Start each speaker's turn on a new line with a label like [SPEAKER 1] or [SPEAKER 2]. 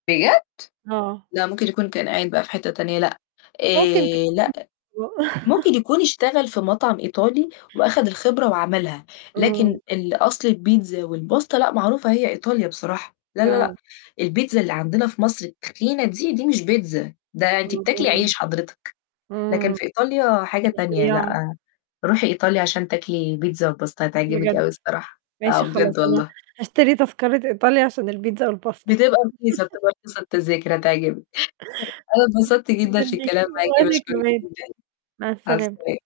[SPEAKER 1] بجد!
[SPEAKER 2] آه.
[SPEAKER 1] لأ، ممكن يكون كان عاين بقى في حتّة تانية لأ.
[SPEAKER 2] ممكن
[SPEAKER 1] آآ، لأ.
[SPEAKER 2] [unintelligible]
[SPEAKER 1] ممكن يكون اشتغل في مطعم إيطالي وأخَد الخبرة وعملها، لكن
[SPEAKER 2] إمم.
[SPEAKER 1] الأصل البيتزا والpasta لأ، معروفة هي إيطاليا بصراحة، لأ، لأ، لأ،
[SPEAKER 2] آه.
[SPEAKER 1] البيتزا اللي عندنا في مصر التخينة دي، دي مش بيتزا ده أنتِ بتاكلي عيش
[SPEAKER 2] [unintelligible]
[SPEAKER 1] حضرتك، لكن
[SPEAKER 2] إمم.
[SPEAKER 1] في إيطاليا حاجة تانية
[SPEAKER 2] رفيّعة.
[SPEAKER 1] لأ، روحي إيطاليا عشان تاكلي بيتزا والpasta هتعجبِك
[SPEAKER 2] بجد؟
[SPEAKER 1] أوي الصراحة. آه،
[SPEAKER 2] ماشي خلاص
[SPEAKER 1] بجد
[SPEAKER 2] أنا
[SPEAKER 1] والله.
[SPEAKER 2] هاشتري تذكرة إيطاليا عشان البيتزا والpasta.
[SPEAKER 1] بتبقى رخيصة، بتبقى رخيصة التذاكر هتعجبِك، أنا أتبسطت
[SPEAKER 2] [unintelligible]
[SPEAKER 1] جدًا
[SPEAKER 2] جدًا
[SPEAKER 1] في
[SPEAKER 2] ليكِ
[SPEAKER 1] الكلام معاكِ
[SPEAKER 2] وأنا
[SPEAKER 1] باشكُرِك
[SPEAKER 2] كمان،
[SPEAKER 1] جدًا،
[SPEAKER 2] مع
[SPEAKER 1] مع
[SPEAKER 2] السلامة.
[SPEAKER 1] السلامة.